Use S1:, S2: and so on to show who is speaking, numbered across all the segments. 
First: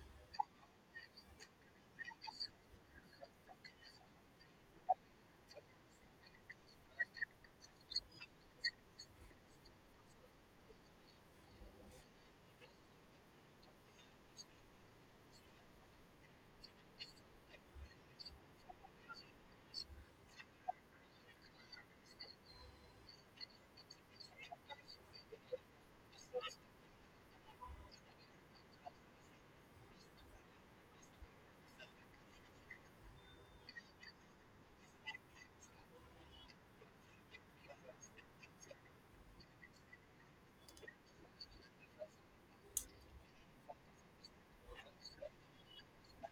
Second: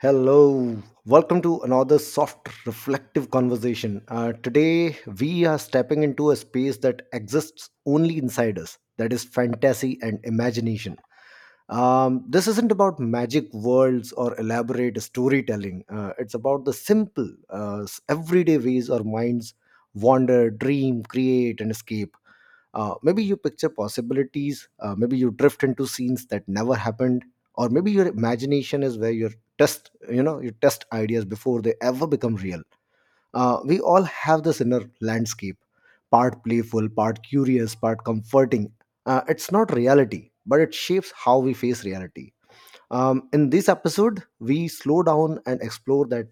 S1: Hello, welcome to another soft, reflective conversation. Today, we are stepping into a space that exists only inside us, that is, fantasy and imagination. This isn't about magic worlds or elaborate storytelling, it's about the simple, everyday ways our minds wander, dream, create, and escape. Maybe you picture possibilities, maybe you drift into scenes that never happened, or maybe your imagination is where test you test ideas before they ever become real. We all have this inner landscape, part playful, part curious, part comforting. It's not reality, but it shapes how we face reality. In this episode, we slow down and explore that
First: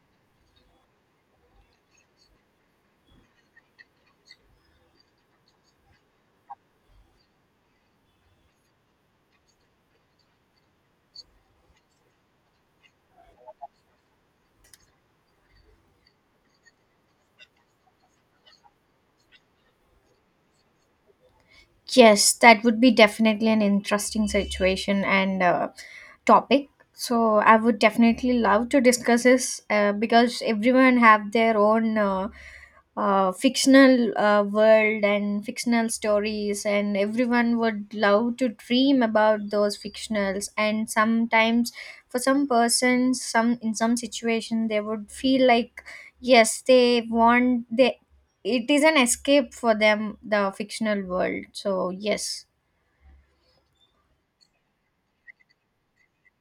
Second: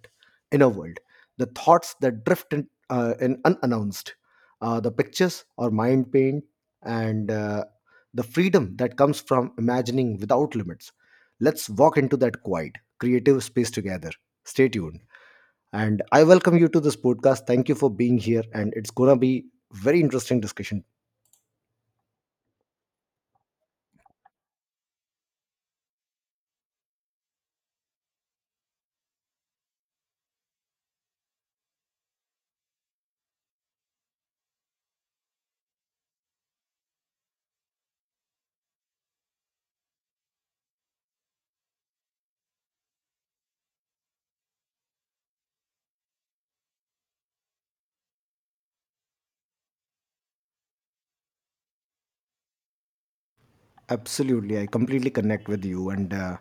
S1: inner world, the thoughts that drift in unannounced, the pictures or mind paint, and the freedom that comes from imagining without limits. Let's walk into that quiet, creative space together. Stay tuned. And I welcome you to this podcast. Thank you for being here, and it's gonna be very interesting discussion.
S2: Yes, that would be definitely an interesting situation, and topic. So I would definitely love to discuss this, because everyone have their own fictional world and fictional stories, and everyone would love to dream about those fictionals. And sometimes for some persons, some situation they would feel like yes, they want they it is an escape for them, the fictional world. So yes.
S1: Absolutely, I completely connect with you. And uh,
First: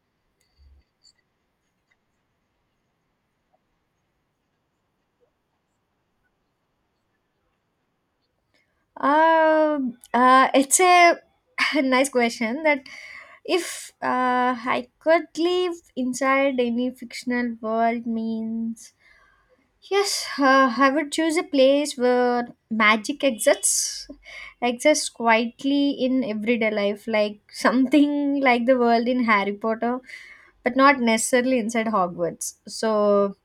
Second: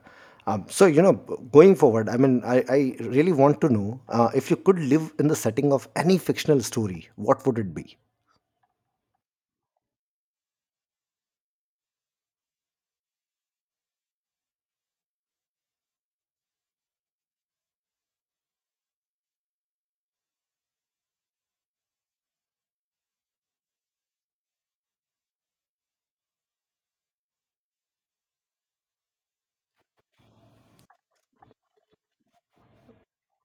S1: um, so, going forward, I mean, I really want to know, if you could live in the setting of any fictional story, what would it be?
S2: It's a nice question that if, I could live inside any fictional world means, yes, I would choose a place where magic exists, exists quietly in everyday life, like something like the world in Harry Potter, but not necessarily inside Hogwarts. So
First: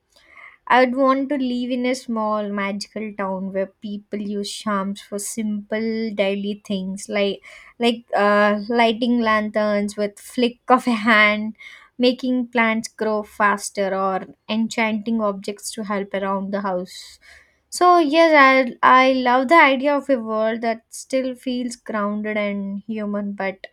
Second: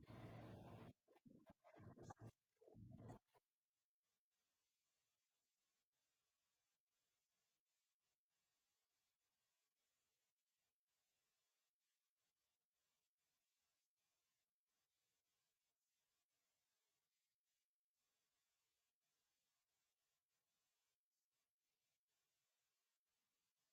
S2: I would want to live in a small magical town where people use charms for simple daily things, like lighting lanterns with flick of a hand, making plants grow faster, or enchanting objects to help around the house. So yes, I love the idea of a world that still feels grounded and human, but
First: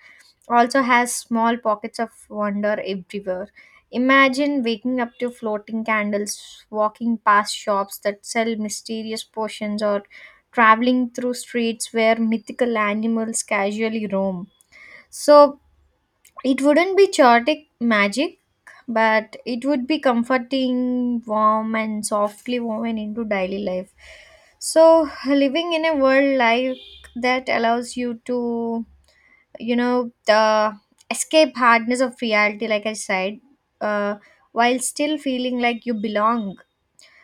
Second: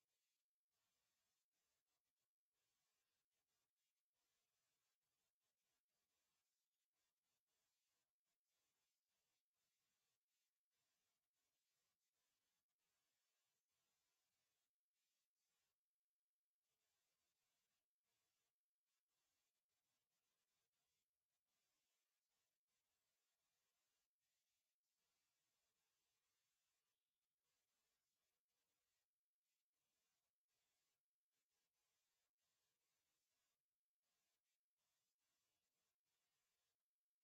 S2: also has small pockets of wonder everywhere. Imagine waking up to floating candles, walking past shops that sell mysterious potions, or traveling through streets where mythical animals casually roam. So it wouldn't be chaotic magic, but it would be comforting, warm, and softly woven into daily life. So living in a world like that allows you to, you know, the escape hardness of reality, like I said, uh, while still feeling like you belong.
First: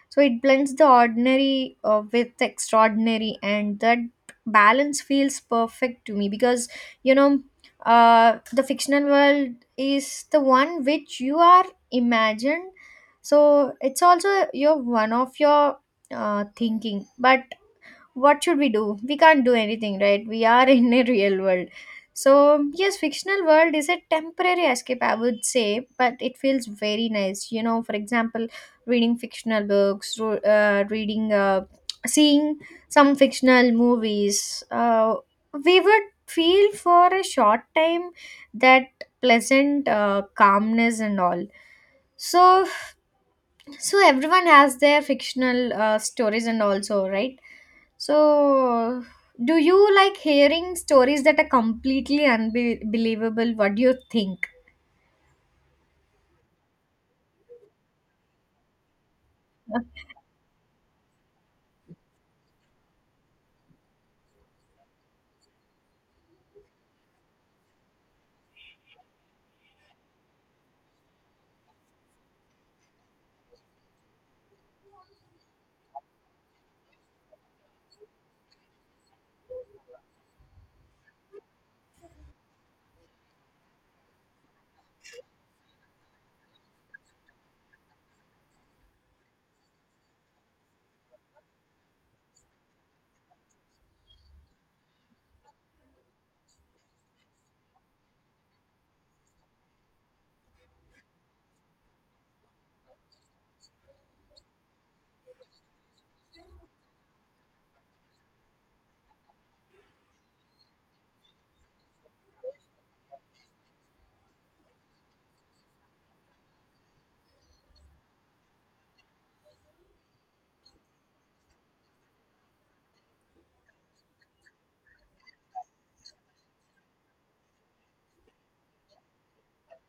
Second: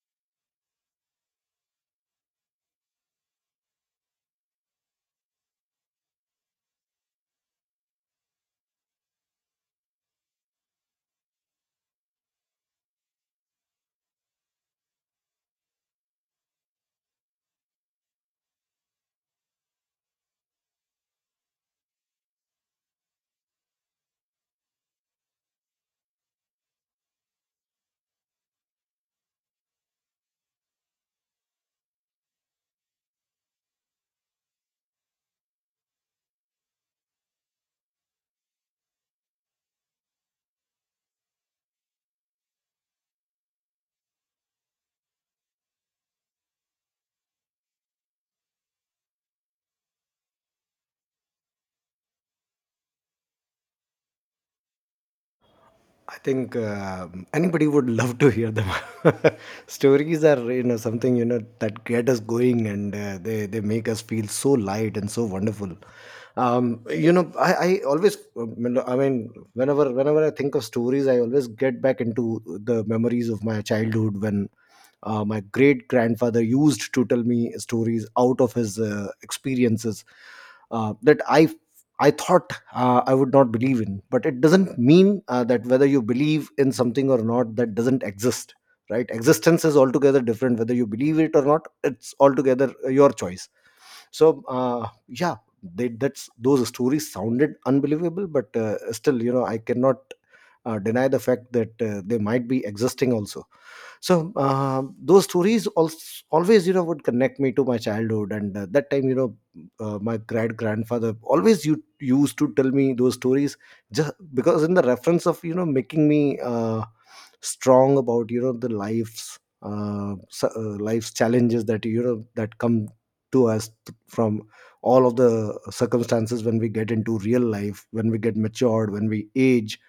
S2: So it blends the ordinary with the extraordinary, and that balance feels perfect to me because, you know, the fictional world is the one which you are imagined, so it's also your one of your thinking. But what should we do? We can't do anything, right? We are in a real world. So yes, fictional world is a temporary escape, I would say, but it feels very nice, you know. For example, reading fictional books, reading, seeing some fictional movies, we would feel for a short time that pleasant calmness and all. So so everyone has their fictional stories and also, right? So do you like hearing stories that are completely unbelievable? What do you think?
S1: I think anybody would love to hear them. Stories are, something, that get us going, and they make us feel so light and so wonderful. I, always, I mean, whenever I think of stories, I always get back into the memories of my childhood, when my great grandfather used to tell me stories out of his experiences, that I thought, I would not believe in, but it doesn't mean, that whether you believe in something or not, that doesn't exist, right? Existence is altogether different. Whether you believe it or not, it's altogether your choice. So, yeah, that's, those stories sounded unbelievable, but still, you know, I cannot deny the fact that they might be existing also. So those stories also always would connect me to my childhood. And that time, my great grandfather always used to tell me those stories, just because in the reference of, making me strong about, the life's life's challenges that that come to us, from all of the circumstances, when we get into real life, when we get matured, when we age.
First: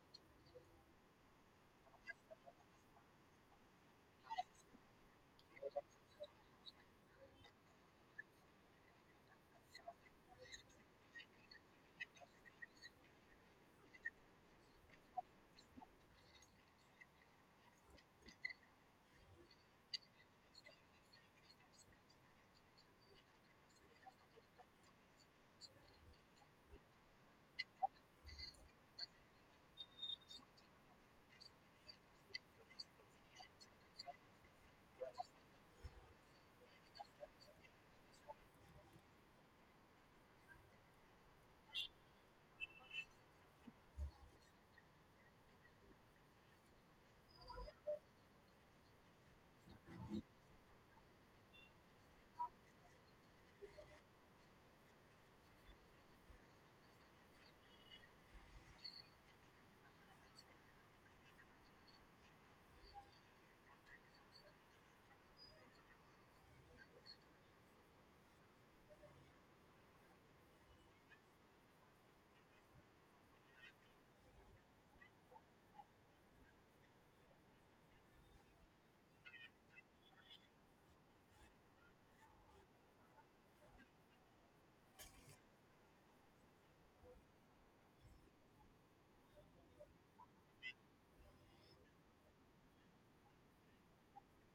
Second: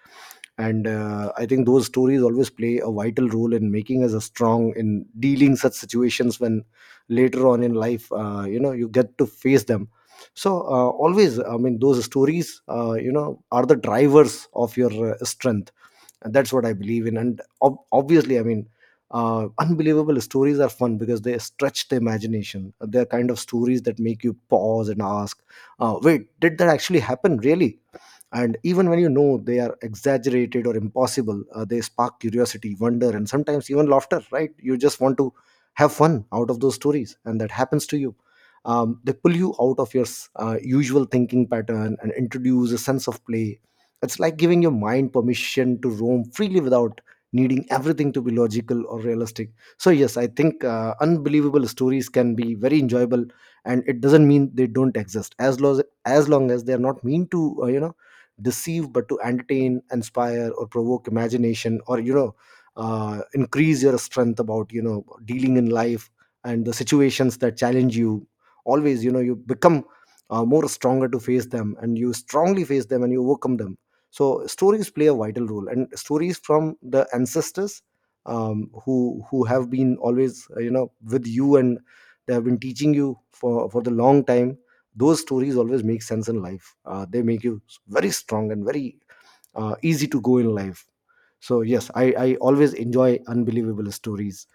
S1: And I think those stories always play a vital role in making us a strong in dealing such situations when later on in life, you get to face them. So, always, I mean, those stories, are the drivers of your strength. And that's what I believe in. And obviously, I mean, unbelievable stories are fun because they stretch the imagination. They're kind of stories that make you pause and ask, wait, did that actually happen, really? And even when, they are exaggerated or impossible, they spark curiosity, wonder, and sometimes even laughter, right? You just want to have fun out of those stories, and that happens to you. Um, they pull you out of your usual thinking pattern and introduce a sense of play. It's like giving your mind permission to roam freely without needing everything to be logical or realistic. So yes, I think unbelievable stories can be very enjoyable. And it doesn't mean they don't exist, as long as they are not mean to, deceive, but to entertain, inspire, or provoke imagination, or increase your strength about, dealing in life and the situations that challenge you. Always, you become more stronger to face them, and you strongly face them, and you overcome them. So stories play a vital role, and stories from the ancestors, who have been always with you, and they have been teaching you for the long time, those stories always make sense in life. Uh, they make you very strong and very easy to go in life. So yes, I always enjoy unbelievable stories.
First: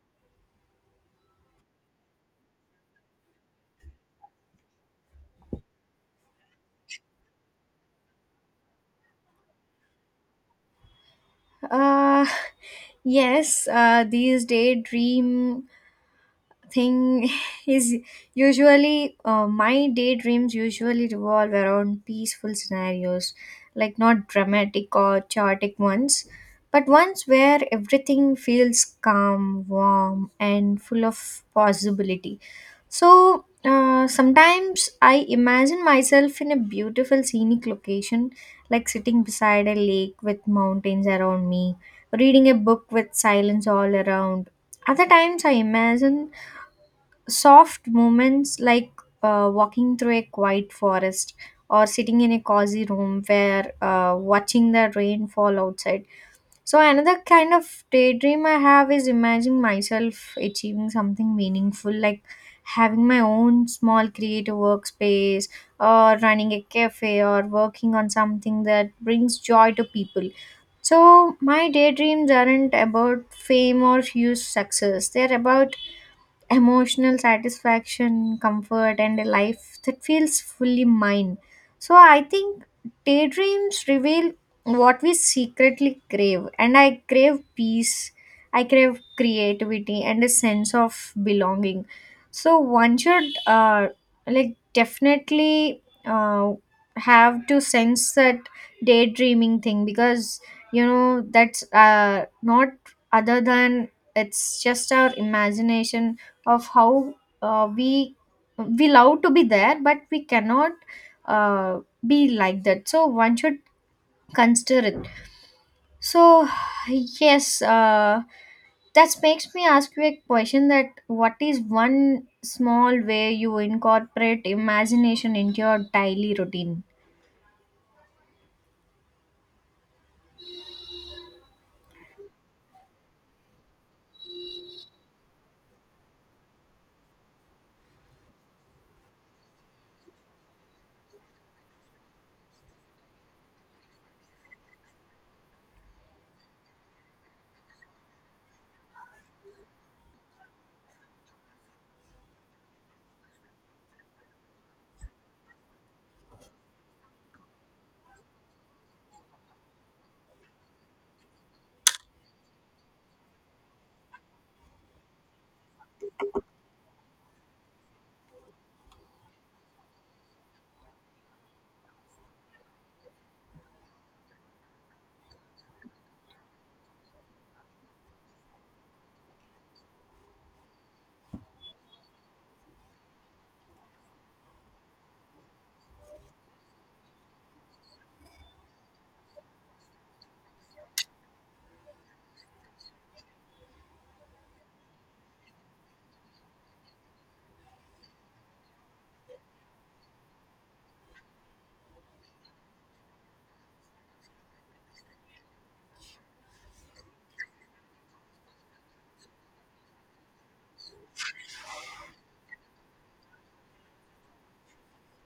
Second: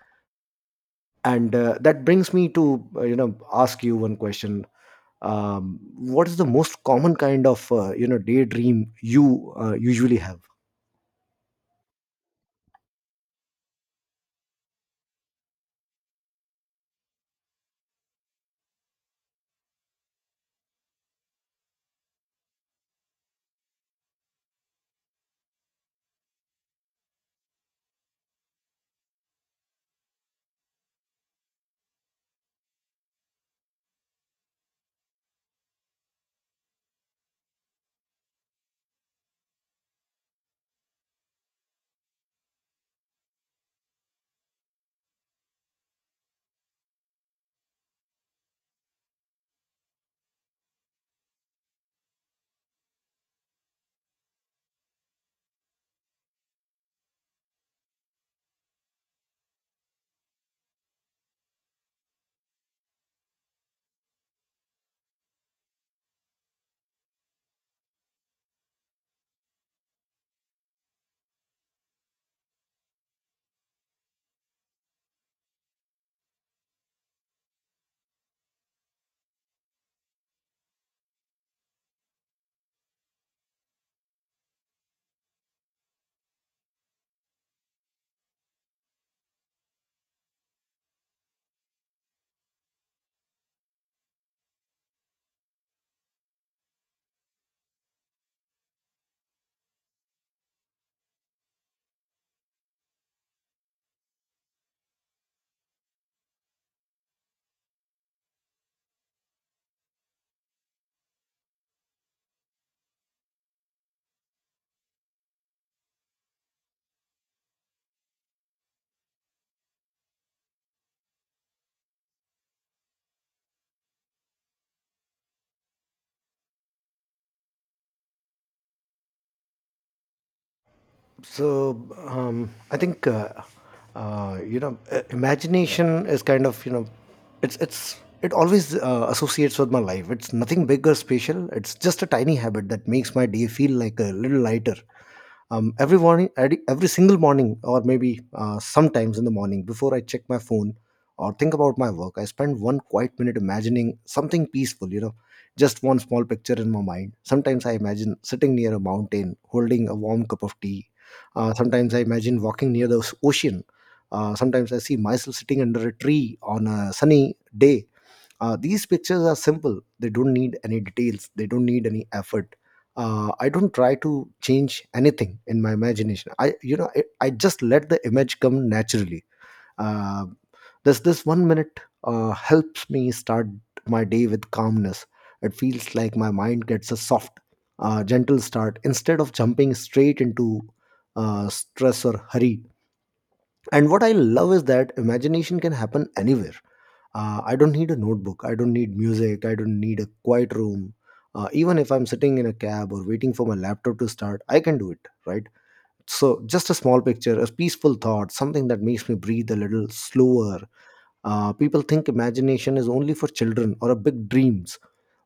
S1: And that brings me to, ask you one question. Um, what is the most common kind of daydream you usually have?
S2: Uh, yes, these daydream thing is usually, my daydreams usually revolve around peaceful scenarios, like not dramatic or chaotic ones, but ones where everything feels calm, warm, and full of possibility. So sometimes I imagine myself in a beautiful scenic location, like sitting beside a lake with mountains around me, reading a book with silence all around. Other times I imagine soft moments like, walking through a quiet forest or sitting in a cozy room where, watching the rain fall outside. So another kind of daydream I have is imagining myself achieving something meaningful, like having my own small creative workspace or running a cafe or working on something that brings joy to people. So my daydreams aren't about fame or huge success. They're about emotional satisfaction, comfort, and a life that feels fully mine. So I think daydreams reveal what we secretly crave, and I crave peace, I crave creativity, and a sense of belonging. So one should, like, definitely have to sense that daydreaming thing because, you know, that's not other than it's just our imagination of how, uh, we we love to be there, but we cannot uh, be like that. So one should consider it. So yes, that makes me ask you a question that what is one small way you incorporate imagination into your daily routine?
S1: So, I think, imagination is kind of, it's it's it always associates with my life. It's nothing big or special. It's just a tiny habit that makes my day feel like a little lighter. Every morning, every single morning, or maybe sometimes in the morning before I check my phone or think about my work, I spend one quiet minute imagining something peaceful. You know, just one small picture in my mind. Sometimes I imagine sitting near a mountain, holding a warm cup of tea. Sometimes I imagine walking near the ocean. Sometimes I see myself sitting under a tree on a sunny day. These pictures are simple. They don't need any details. They don't need any effort. I don't try to change anything in my imagination. I, you know, I just let the image come naturally. Um does this 1 minute helps me start my day with calmness? It feels like my mind gets a soft, gentle start instead of jumping straight into stress or hurry. And what I love is that imagination can happen anywhere. I don't need a notebook. I don't need music. I don't need a quiet room. Even if I'm sitting in a cab or waiting for my laptop to start, I can do it, right? So, just a small picture, a peaceful thought, something that makes me breathe a little slower. People think imagination is only for children or a big dreams,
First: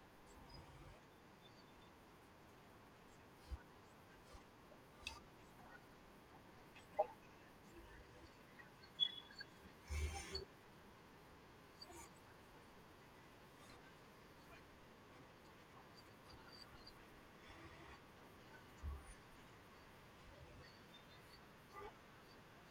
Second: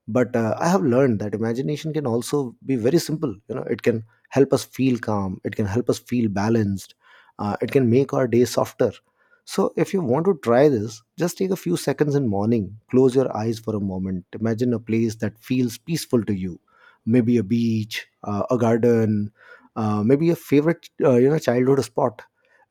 S1: but I have learned that imagination can also be very simple. You know, it can help us feel calm. It can help us feel balanced. It can make our day softer. So, if you want to try this, just take a few seconds in morning. Close your eyes for a moment. Imagine a place that feels peaceful to you. Maybe a beach, a garden, maybe a favorite, childhood spot.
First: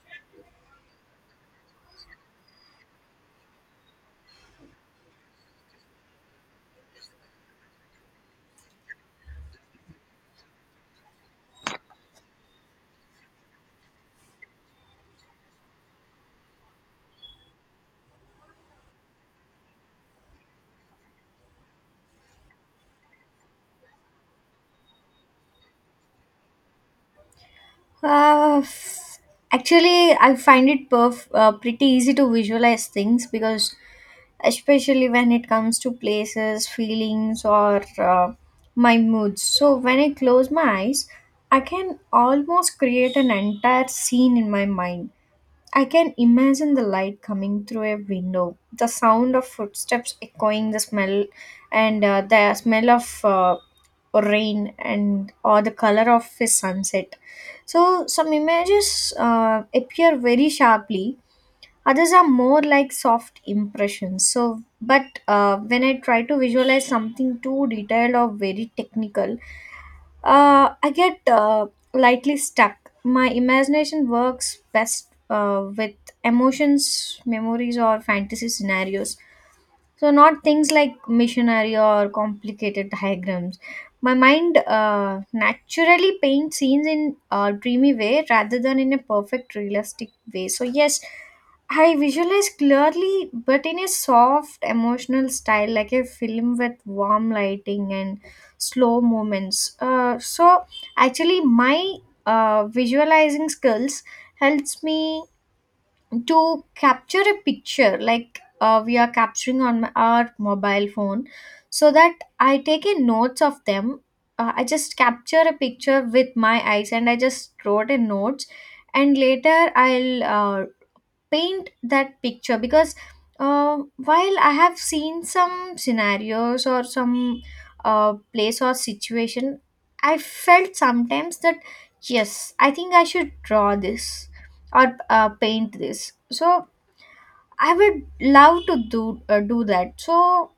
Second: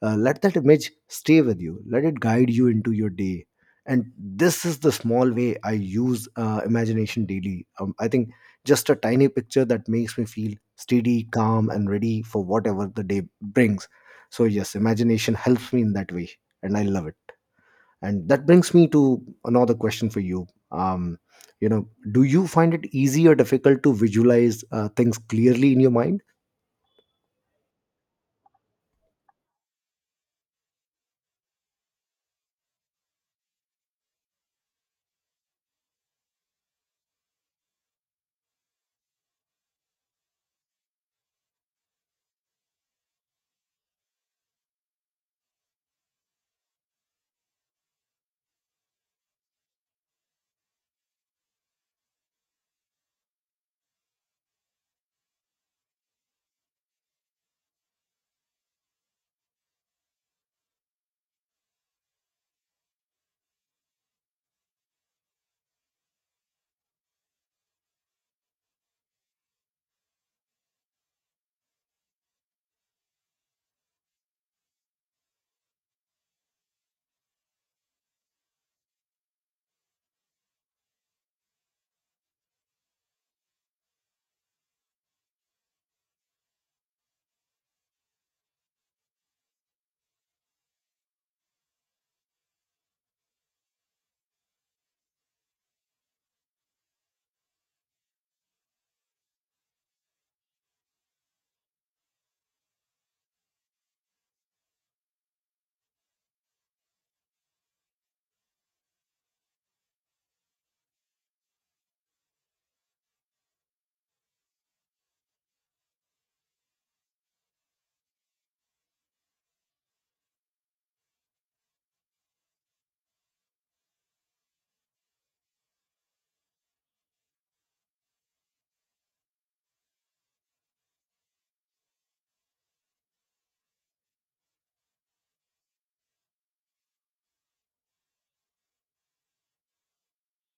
S1: Let that image stay with you, let it guide you into your day. And this is the small way I use imagination daily. I think just a tiny picture that makes me feel steady, calm, and ready for whatever the day brings. So yes, imagination helps me in that way, and I love it. And that brings me to another question for you. Do you find it easy or difficult to visualize things clearly in your mind?
S2: Uh, Actually, I find it pretty easy to visualize things because, especially when it comes to places, feelings, or my moods. So when I close my eyes, I can almost create an entire scene in my mind. I can imagine the light coming through a window, the sound of footsteps echoing, the smell, and the smell of, rain, and or the color of a sunset. So some images appear very sharply. Others are more like soft impressions. So, but when I try to visualize something too detailed or very technical, I get lightly stuck. My imagination works best with emotions, memories, or fantasy scenarios. So not things like missionary or complicated diagrams. My mind naturally paints scenes in a dreamy way rather than in a perfect realistic way. So yes, I visualize clearly, but in a soft emotional style, like a film with warm lighting and slow moments. So actually, my visualizing skills helps me to capture a picture like, we are capturing on our mobile phone, so that I take in notes of them. I just capture a picture with my eyes and I just wrote in notes, and later I'll paint that picture because, while I have seen some scenarios or some, place or situation, I felt sometimes that yes, I think I should draw this or, paint this. So I would love to do that. So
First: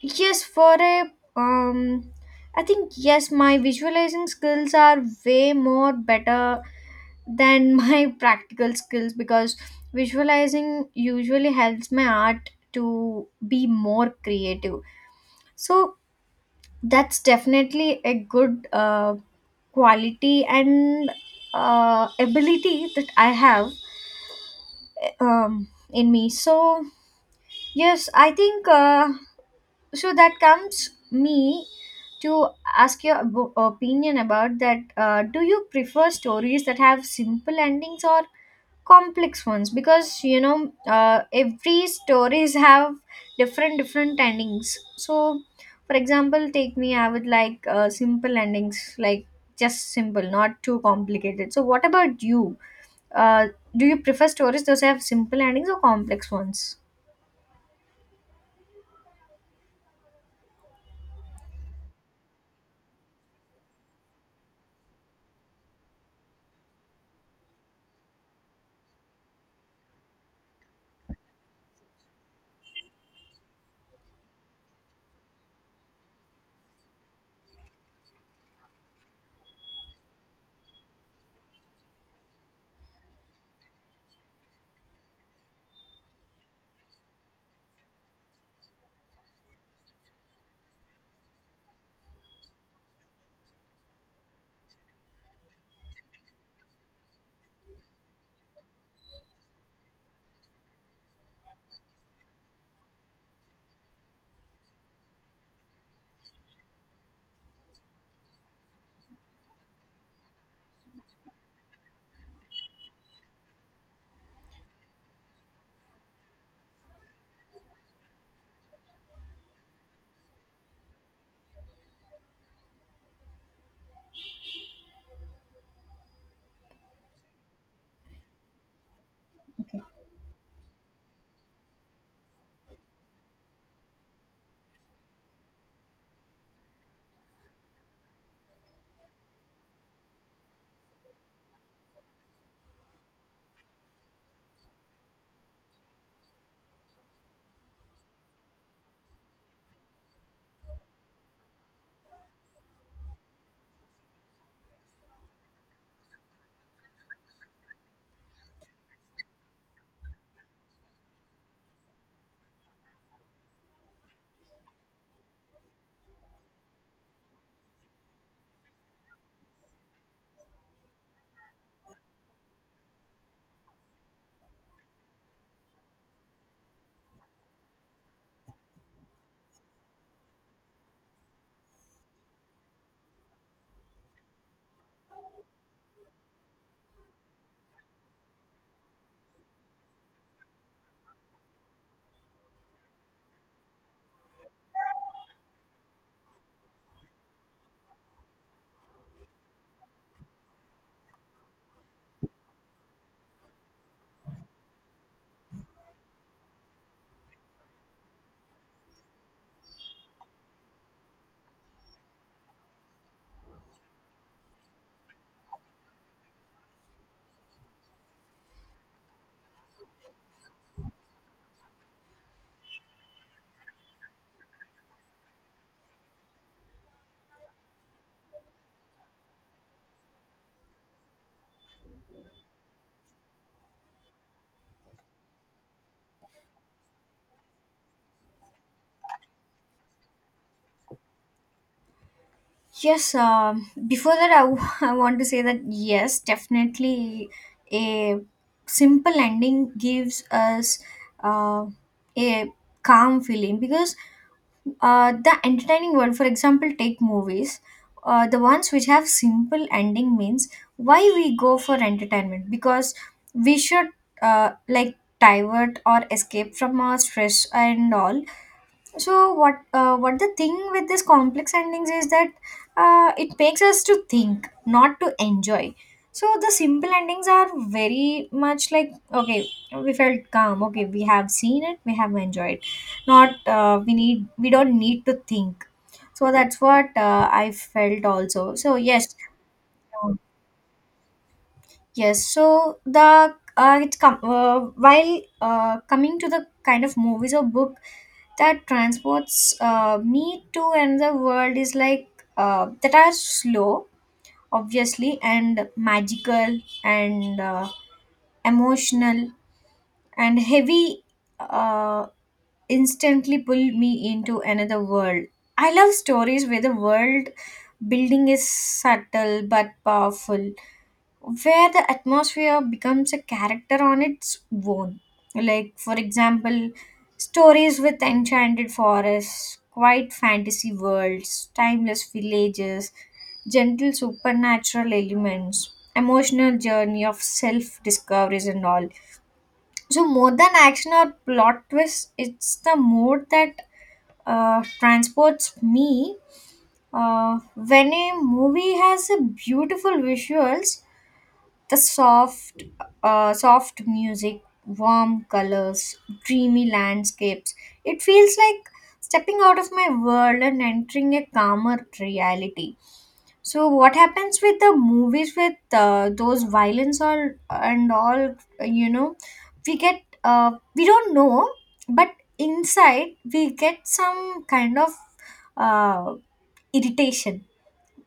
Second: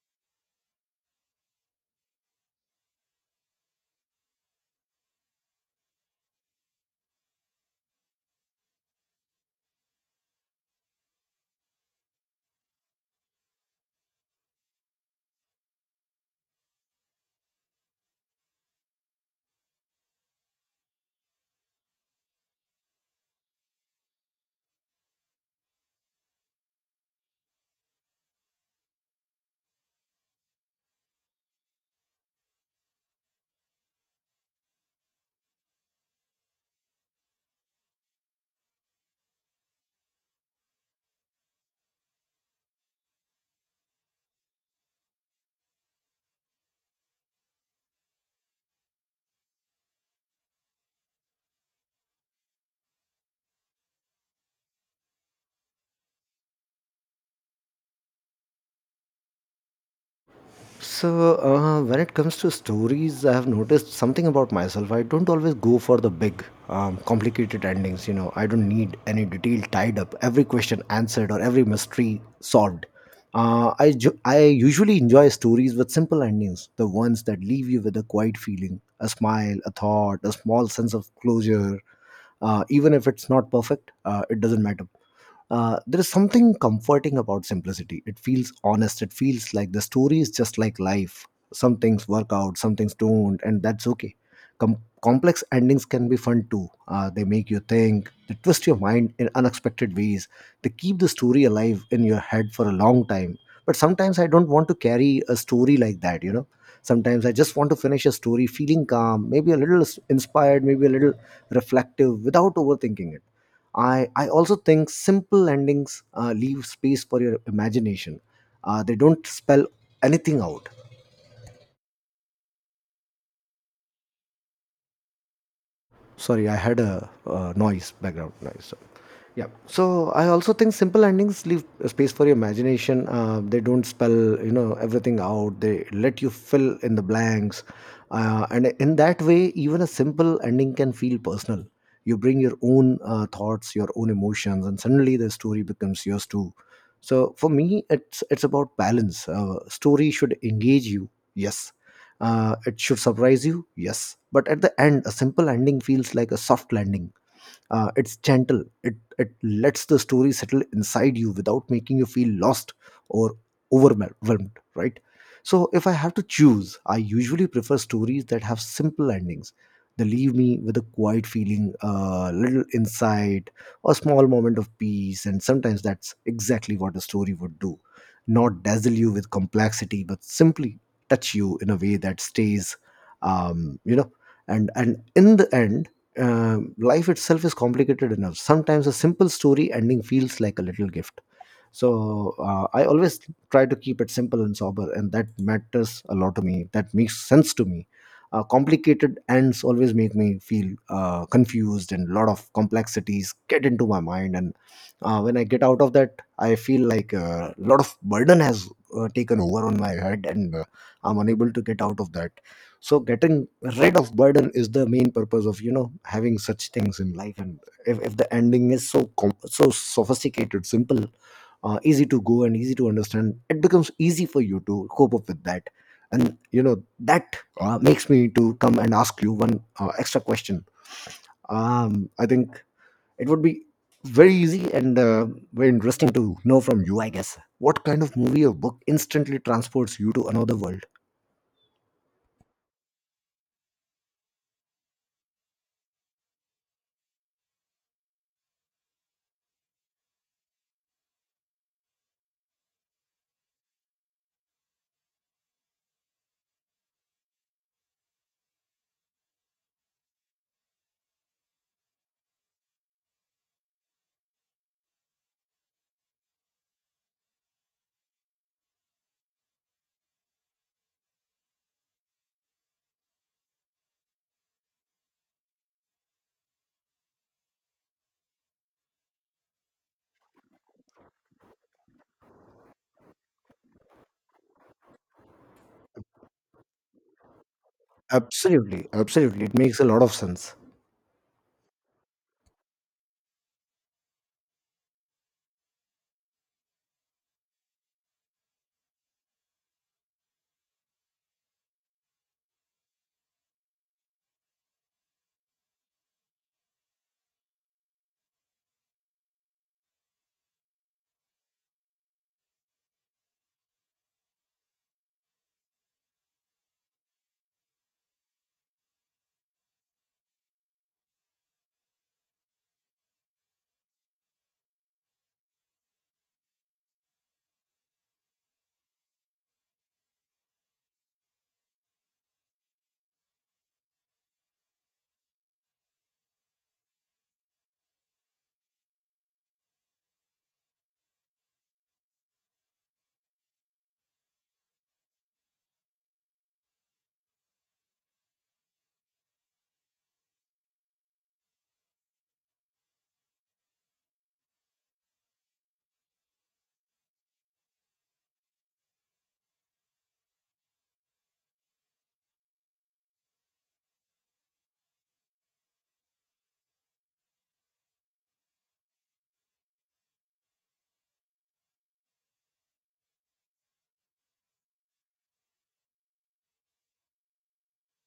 S2: yes, for a I think yes, my visualizing skills are way more better than my practical skills because visualizing usually helps my art to be more creative. So that's definitely a good quality and ability that I have in me. So yes, I think, so that comes me to ask your opinion about that. Do you prefer stories that have simple endings or complex ones? Because, you know, every stories have different different endings. So for example, take me, I would like, simple endings, like just simple, not too complicated. So what about you? uh, do you prefer stories those have simple endings or complex ones?
S1: So, when it comes to stories, I have noticed something about myself. I don't always go for the big, complicated endings. You know, I don't need any detail tied up, every question answered, or every mystery solved. I usually enjoy stories with simple endings, the ones that leave you with a quiet feeling, a smile, a thought, a small sense of closure. Even if it's not perfect, it doesn't matter. There is something comforting about simplicity. It feels honest. It feels like the story is just like life. Some things work out, some things don't, and that's okay. Complex endings can be fun too. They make you think, they twist your mind in unexpected ways, they keep the story alive in your head for a long time. But sometimes I don't want to carry a story like that. Sometimes I just want to finish a story feeling calm, maybe a little inspired, maybe a little reflective without overthinking it. I also think simple endings leave space for your imagination. They don't spell anything out. Sorry, I had noise, background noise, so yeah, so I also think simple endings leave space for your imagination. Uh, they don't spell, everything out. They let you fill in the blanks. Uh, and in that way, even a simple ending can feel personal. You bring your own thoughts, your own emotions, and suddenly the story becomes yours too. So for me, it's about balance. Uh, story should engage you, yes. Uh, it should surprise you, yes. But at the end, a simple ending feels like a soft landing. Uh, it's gentle. It lets the story settle inside you without making you feel lost or overwhelmed. Right. So if I have to choose, I usually prefer stories that have simple endings. They leave me with a quiet feeling, a little insight, a small moment of peace, and sometimes that's exactly what a story would do. Not dazzle you with complexity, but simply touch you in a way that stays, um, you know, and in the end, life itself is complicated enough. Sometimes a simple story ending feels like a little gift, so I always try to keep it simple and sober, and that matters a lot to me. That makes sense to me. Complicated ends always make me feel confused, and a lot of complexities get into my mind. And when I get out of that, I feel like a lot of burden has taken over on my head, and I'm unable to get out of that. So getting rid of burden is the main purpose of, you know, having such things in life. And if the ending is so so sophisticated, simple, easy to go and easy to understand, it becomes easy for you to cope up with that. And you know that makes me to come and ask you one extra question. I think it would be very easy and very interesting to know from you, I guess, what kind of movie or book instantly transports you to another world?
S2: Yes, before that, I want to say that yes, definitely a simple ending gives us, uh, a calm feeling because, the entertaining world, for example, take movies. The ones which have simple ending means why we go for entertainment because we should, like, divert or escape from our stress and all. So what the thing with this complex endings is that, it makes us to think, not to enjoy. So the simple endings are very much like, okay, we felt calm, okay, we have seen it, we have enjoyed. Not we don't need to think. So that's what, I felt also. So
S1: Absolutely,
S2: yes.
S1: absolutely, it makes a lot of sense.
S2: Yes, so the, while, coming to the kind of movies or book that transports, me to another world is like, that are slow, obviously, and magical and, emotional and heavy. Uh, Instantly pull me into another world. I love stories where the world building is subtle but powerful, where the atmosphere becomes a character on its own. Like, for example, stories with enchanted forests, quiet fantasy worlds, timeless villages, gentle supernatural elements, emotional journey of self discoveries, and all. So more than action or plot twist, it's the mood that transports me. When a movie has a beautiful visuals, the soft, soft music, warm colors, dreamy landscapes. It feels like stepping out of my world and entering a calmer reality. So what happens with the movies with, those violence all and all? You know, we get we don't know, but inside we get some kind of, uh, irritation.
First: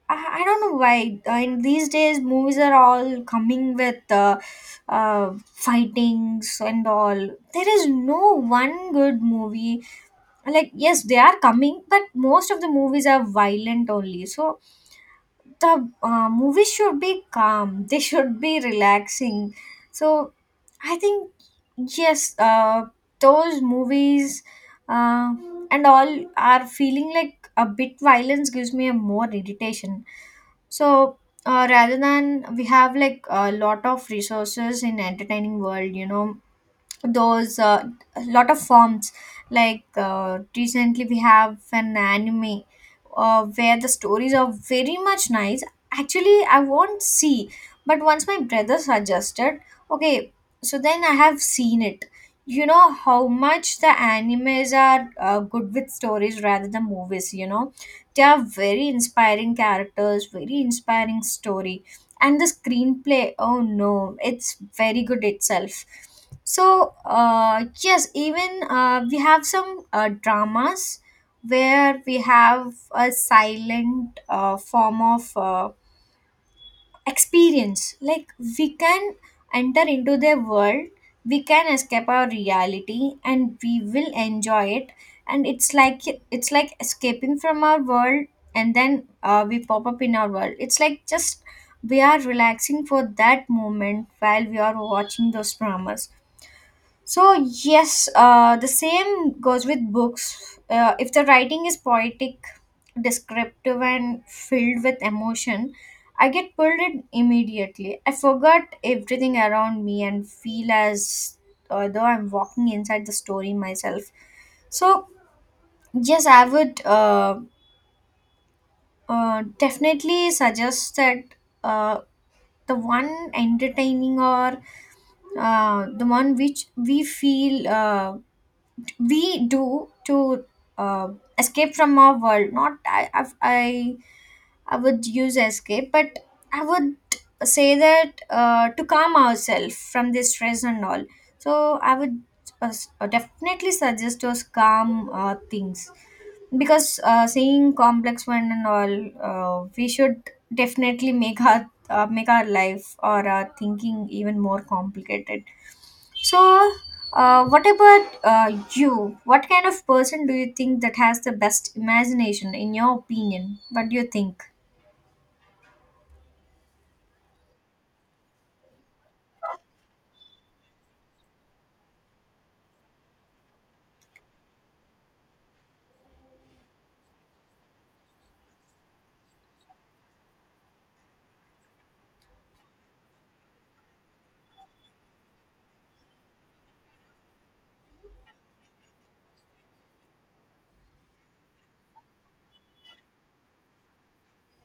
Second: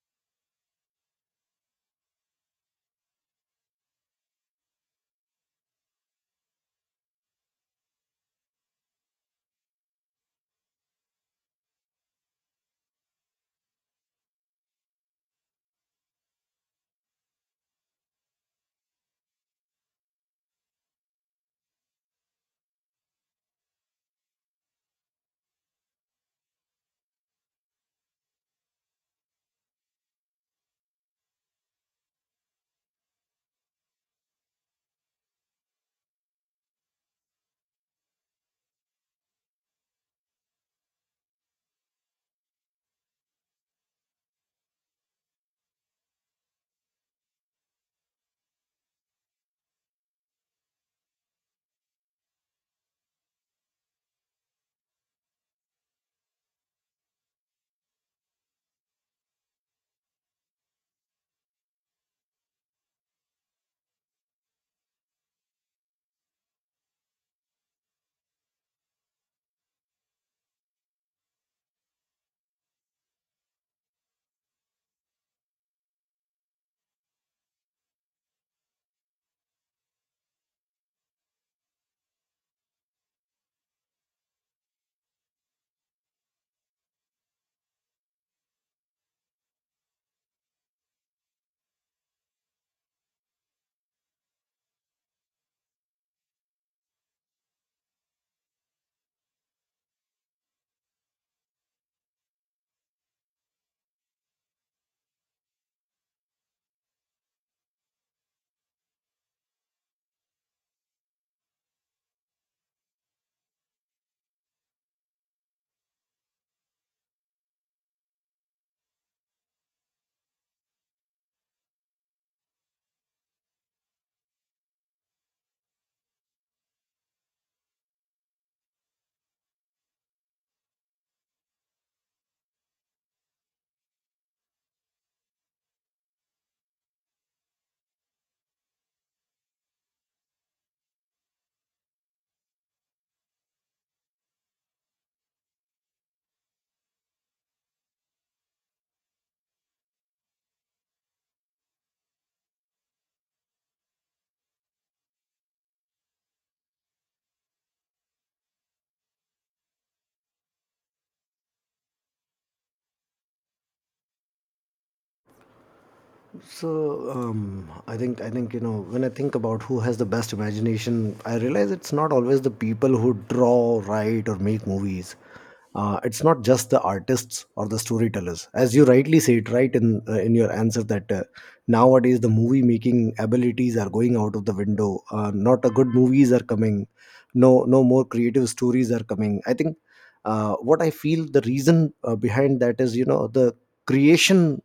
S2: I don't know why. In these days, movies are all coming with, fightings and all. There is no one good movie. Like, yes, they are coming, but most of the movies are violent only. So the movies should be calm, they should be relaxing. So I think, yes, those movies, uh, and all are feeling like a bit violence gives me a more irritation. So, rather than, we have like a lot of resources in entertaining world, you know, those a lot of forms, like, recently we have an anime where the stories are very much nice. Actually I won't see, but once my brother suggested, okay, so then I have seen it. You know how much the animes are good with stories rather than movies, you know. They are very inspiring characters, very inspiring story, and the screenplay, oh no, it's very good itself. So, yes, even we have some dramas where we have a silent form of experience. Like, we can enter into their world, we can escape our reality, and we will enjoy it. And it's like, it's like escaping from our world, and then we pop up in our world. It's like just we are relaxing for that moment while we are watching those dramas. So yes, the same goes with books. If the writing is poetic, descriptive, and filled with emotion, I get pulled in immediately. I forget everything around me and feel as though I'm walking inside the story myself. So yes, I would definitely suggest that, uh, the one entertaining or, the one which we feel. We do to, uh, escape from our world. Not I would use escape, but I would say that, to calm ourselves from this stress and all. So I would, definitely suggest us calm things because, seeing complex one and all, we should definitely make our, make our life or our thinking even more complicated. So, what about you? What kind of person do you think that has the best imagination, in your opinion? What do you think?
S1: So I think you know, when I think about who has the best imagination, I realize it's not always the people who draw, write, or make movies. It's not just the artists or the storytellers. As you rightly said right in your answer, that nowadays the movie making abilities are going out of the window. Not a good movies are coming. No more creative stories are coming. I think what I feel the reason behind that is, you know, the creation,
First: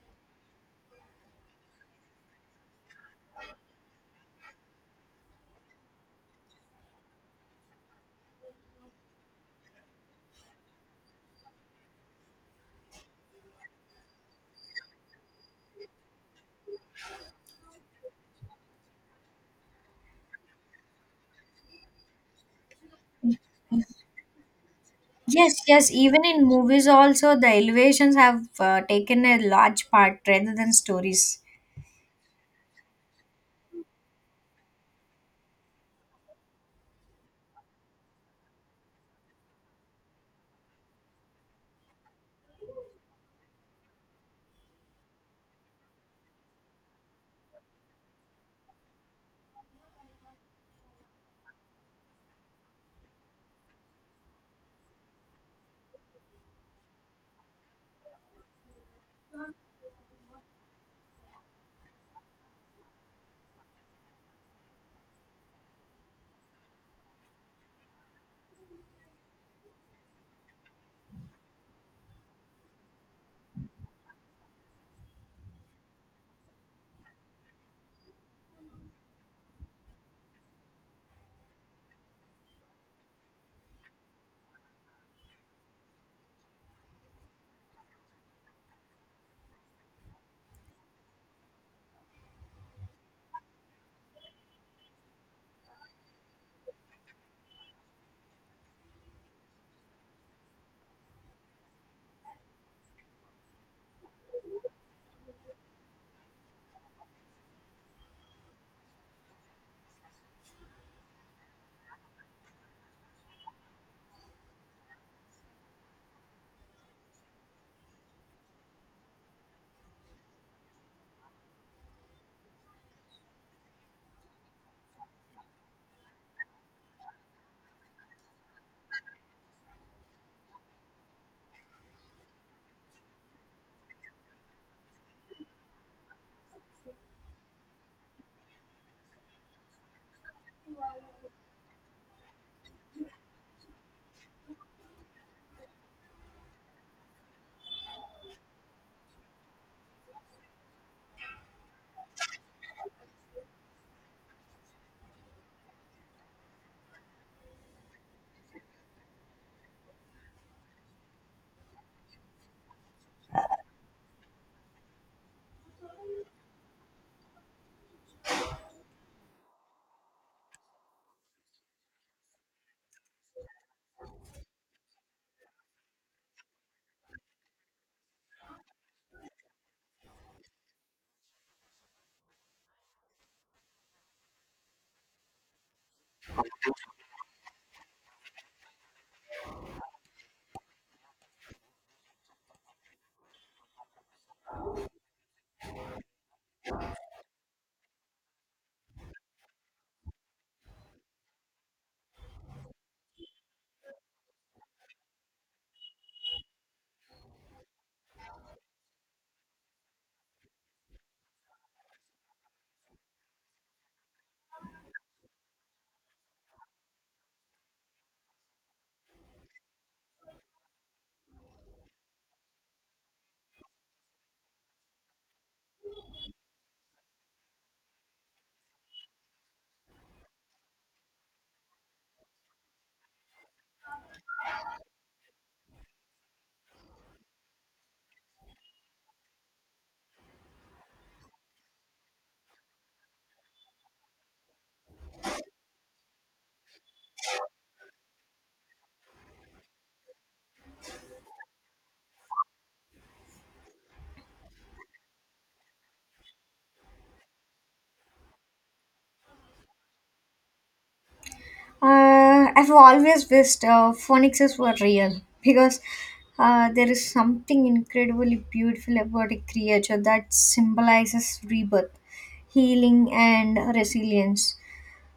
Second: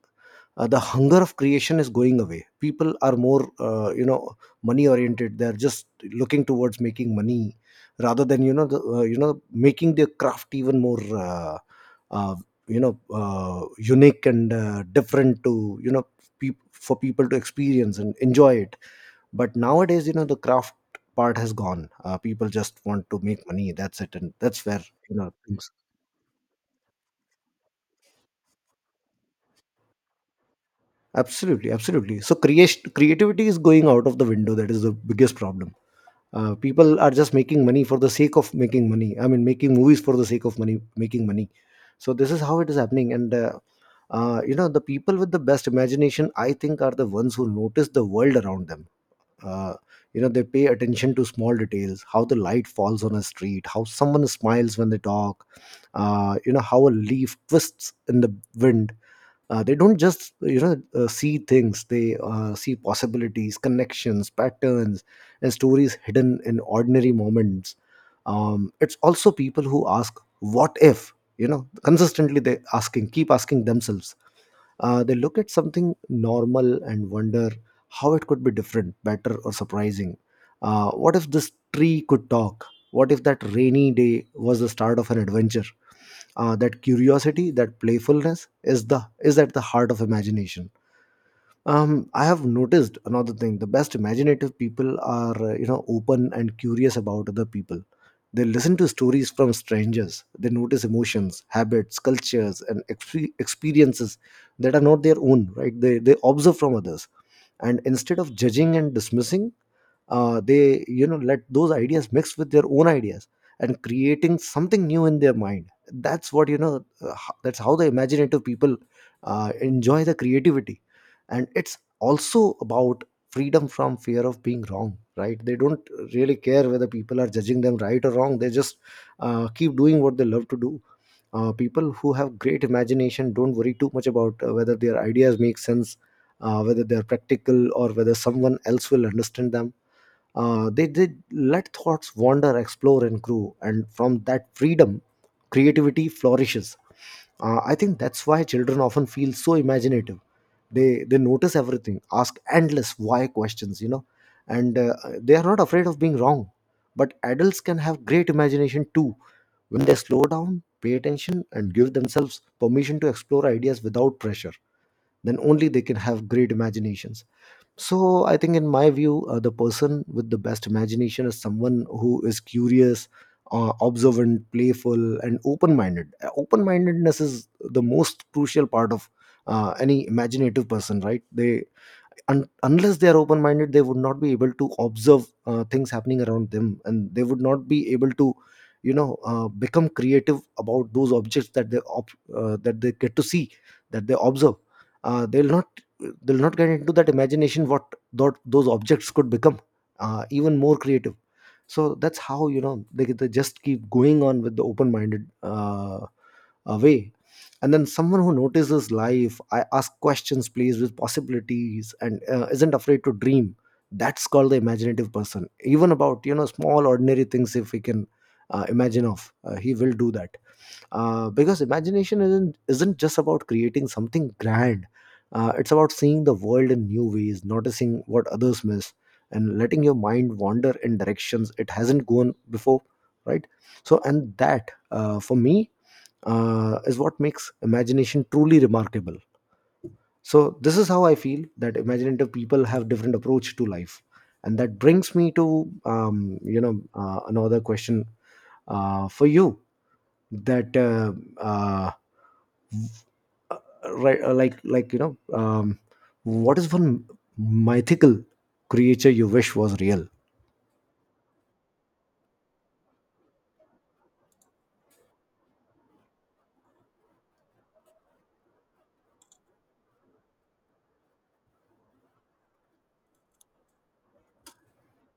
S1: the hunger of creation is going away. People are more, you know, money oriented. They're just looking towards making money rather than, you know, you know, making their craft even more, uh, you know, unique and different, to, you know, peop for people to experience and enjoy it. But nowadays, you know, the craft part has gone. People just want to make money, that's it. And that's where, you know,
S2: Yes,
S1: things.
S2: yes. Even in movies, also the elevations have taken a large part rather than stories.
S1: Absolutely, absolutely. So creation creativity is going out of the window. That is the biggest problem. People are just making money for the sake of making money. I mean, making movies for the sake of money making money. So this is how it is happening. And you know, the people with the best imagination, I think, are the ones who notice the world around them. uh, you know, they pay attention to small details: how the light falls on a street, how someone smiles when they talk, you know, how a leaf twists in the wind. They don't just, you know, see things. They see possibilities, connections, patterns, and stories hidden in ordinary moments. It's also people who ask what if, you know, consistently. They asking keep asking themselves, they look at something normal and wonder how it could be different, better, or surprising. What if this tree could talk? What if that rainy day was the start of an adventure? That curiosity, that playfulness is at the heart of imagination. I have noticed another thing: the best imaginative people are, you know, open and curious about other people. They listen to stories from strangers. They notice emotions, habits, cultures, and experiences that are not their own, right? They observe from others, and instead of judging and dismissing, they, you know, let those ideas mix with their own ideas and creating something new in their mind. That's what, you know, that's how the imaginative people enjoy the creativity. And it's also about freedom from fear of being wrong, right? They don't really care whether people are judging them right or wrong. They just keep doing what they love to do. People who have great imagination don't worry too much about whether their ideas make sense, whether they're practical, or whether someone else will understand them. They did let thoughts wander, explore, and grow, and from that freedom, creativity flourishes. I think that's why children often feel so imaginative. They notice everything, ask endless why questions, you know, and they are not afraid of being wrong. But adults can have great imagination too, when they slow down, pay attention, and give themselves permission to explore ideas without pressure. Then only they can have great imaginations. So I think, in my view, the person with the best imagination is someone who is curious, observant, playful, and open-minded. Open-mindedness is the most crucial part of any imaginative person, right? They unless they are open minded, they would not be able to observe things happening around them, and they would not be able to, you know, become creative about those objects that they that they get to see, that they observe. They'll not get into that imagination what thought those objects could become even more creative. So that's how, you know, they just keep going on with the open-minded way. And then someone who notices life, I ask questions, plays with possibilities, and isn't afraid to dream. That's called the imaginative person. Even about, you know, small ordinary things, if he can imagine of, he will do that, because imagination isn't just about creating something grand. It's about seeing the world in new ways, noticing what others miss, and letting your mind wander in directions it hasn't gone before, right? So, and that, for me, is what makes imagination truly remarkable. So this is how I feel, that imaginative people have different approach to life. And that brings me to, you know, another question for you, that uh, right, like, what is one mythical creature you wish was real?
S2: I've always wished phoenixes were real because, there is something incredibly beautiful about a creature that symbolizes rebirth, healing, and resilience.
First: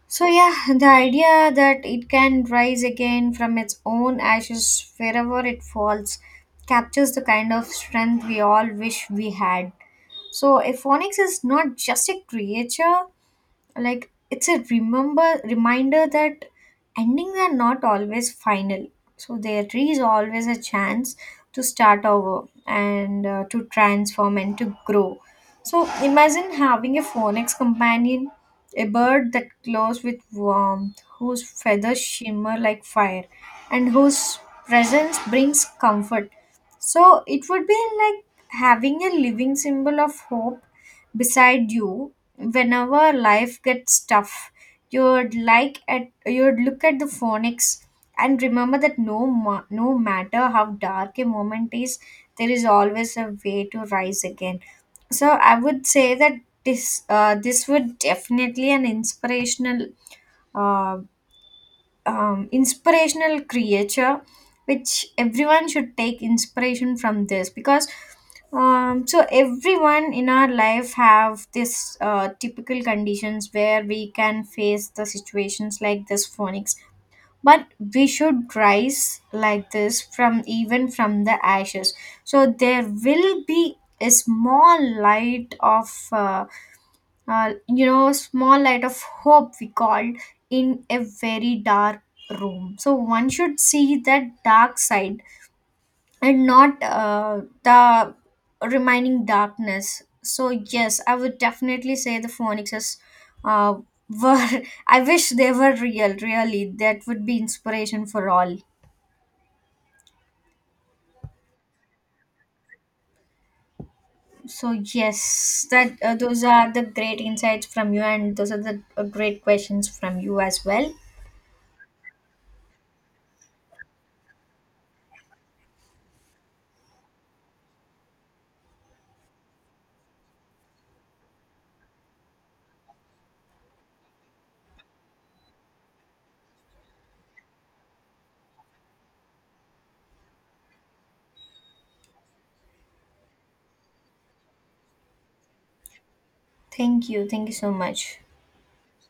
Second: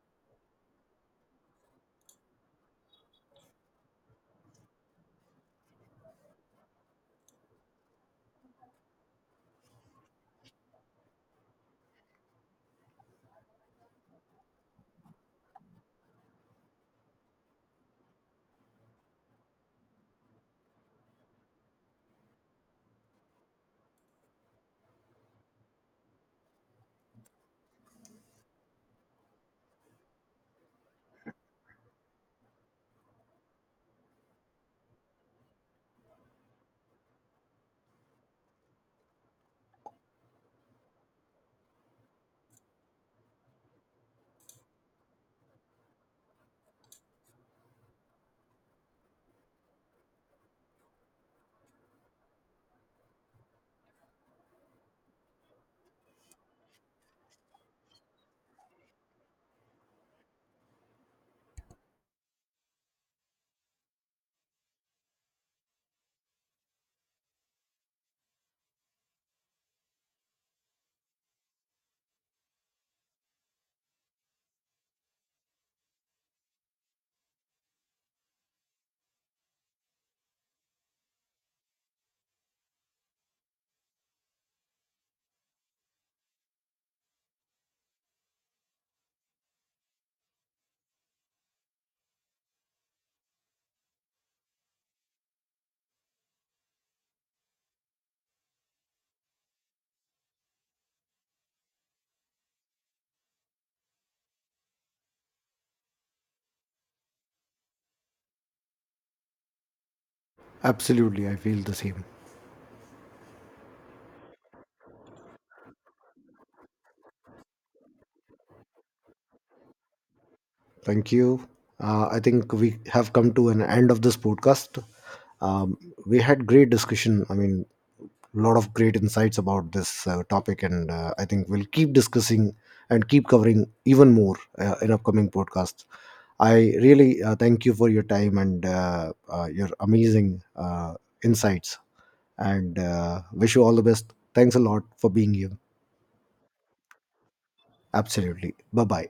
S2: So yeah, the idea that it can rise again from its own ashes wherever it falls captures the kind of strength we all wish we had. So Aphonics is not just a creature, like it's a remember reminder that endings are not always final. So there is always a chance to start over and, to transform and to grow. So imagine having a phoenix companion, a bird that glows with warmth, whose feathers shimmer like fire, and whose presence brings comfort. So it would be like having a living symbol of hope beside you. Whenever life gets tough, you'd look at the phonics and remember that no matter how dark a moment is, there is always a way to rise again. So I would say that this, this would definitely an inspirational, uh, inspirational creature which everyone should take inspiration from this because, so everyone in our life have this typical conditions where we can face the situations like this phonics. But we should rise like this from, even from the ashes. So there will be a small light of, you know, small light of hope, we called, in a very dark room. So one should see that dark side and not the remaining darkness. So yes, I would definitely say the phonics uh, were, I wish they were real, really. That would be inspiration for all.
S1: Absolutely, I feel the same.
S2: So yes, that, those are the great insights from you, and those are the great questions from you as well.
S1: Thank you. I think we have come to an end of this podcast. Um, we had great discussion. I mean, a lot of great insights about this topic, and I think we'll keep discussing and keep covering even more in upcoming podcasts. I really thank you for your time, and your amazing insights, and wish you all the best. Thanks a lot for being here.
S2: Thank you. Thank you so much.
S1: Absolutely. Bye bye.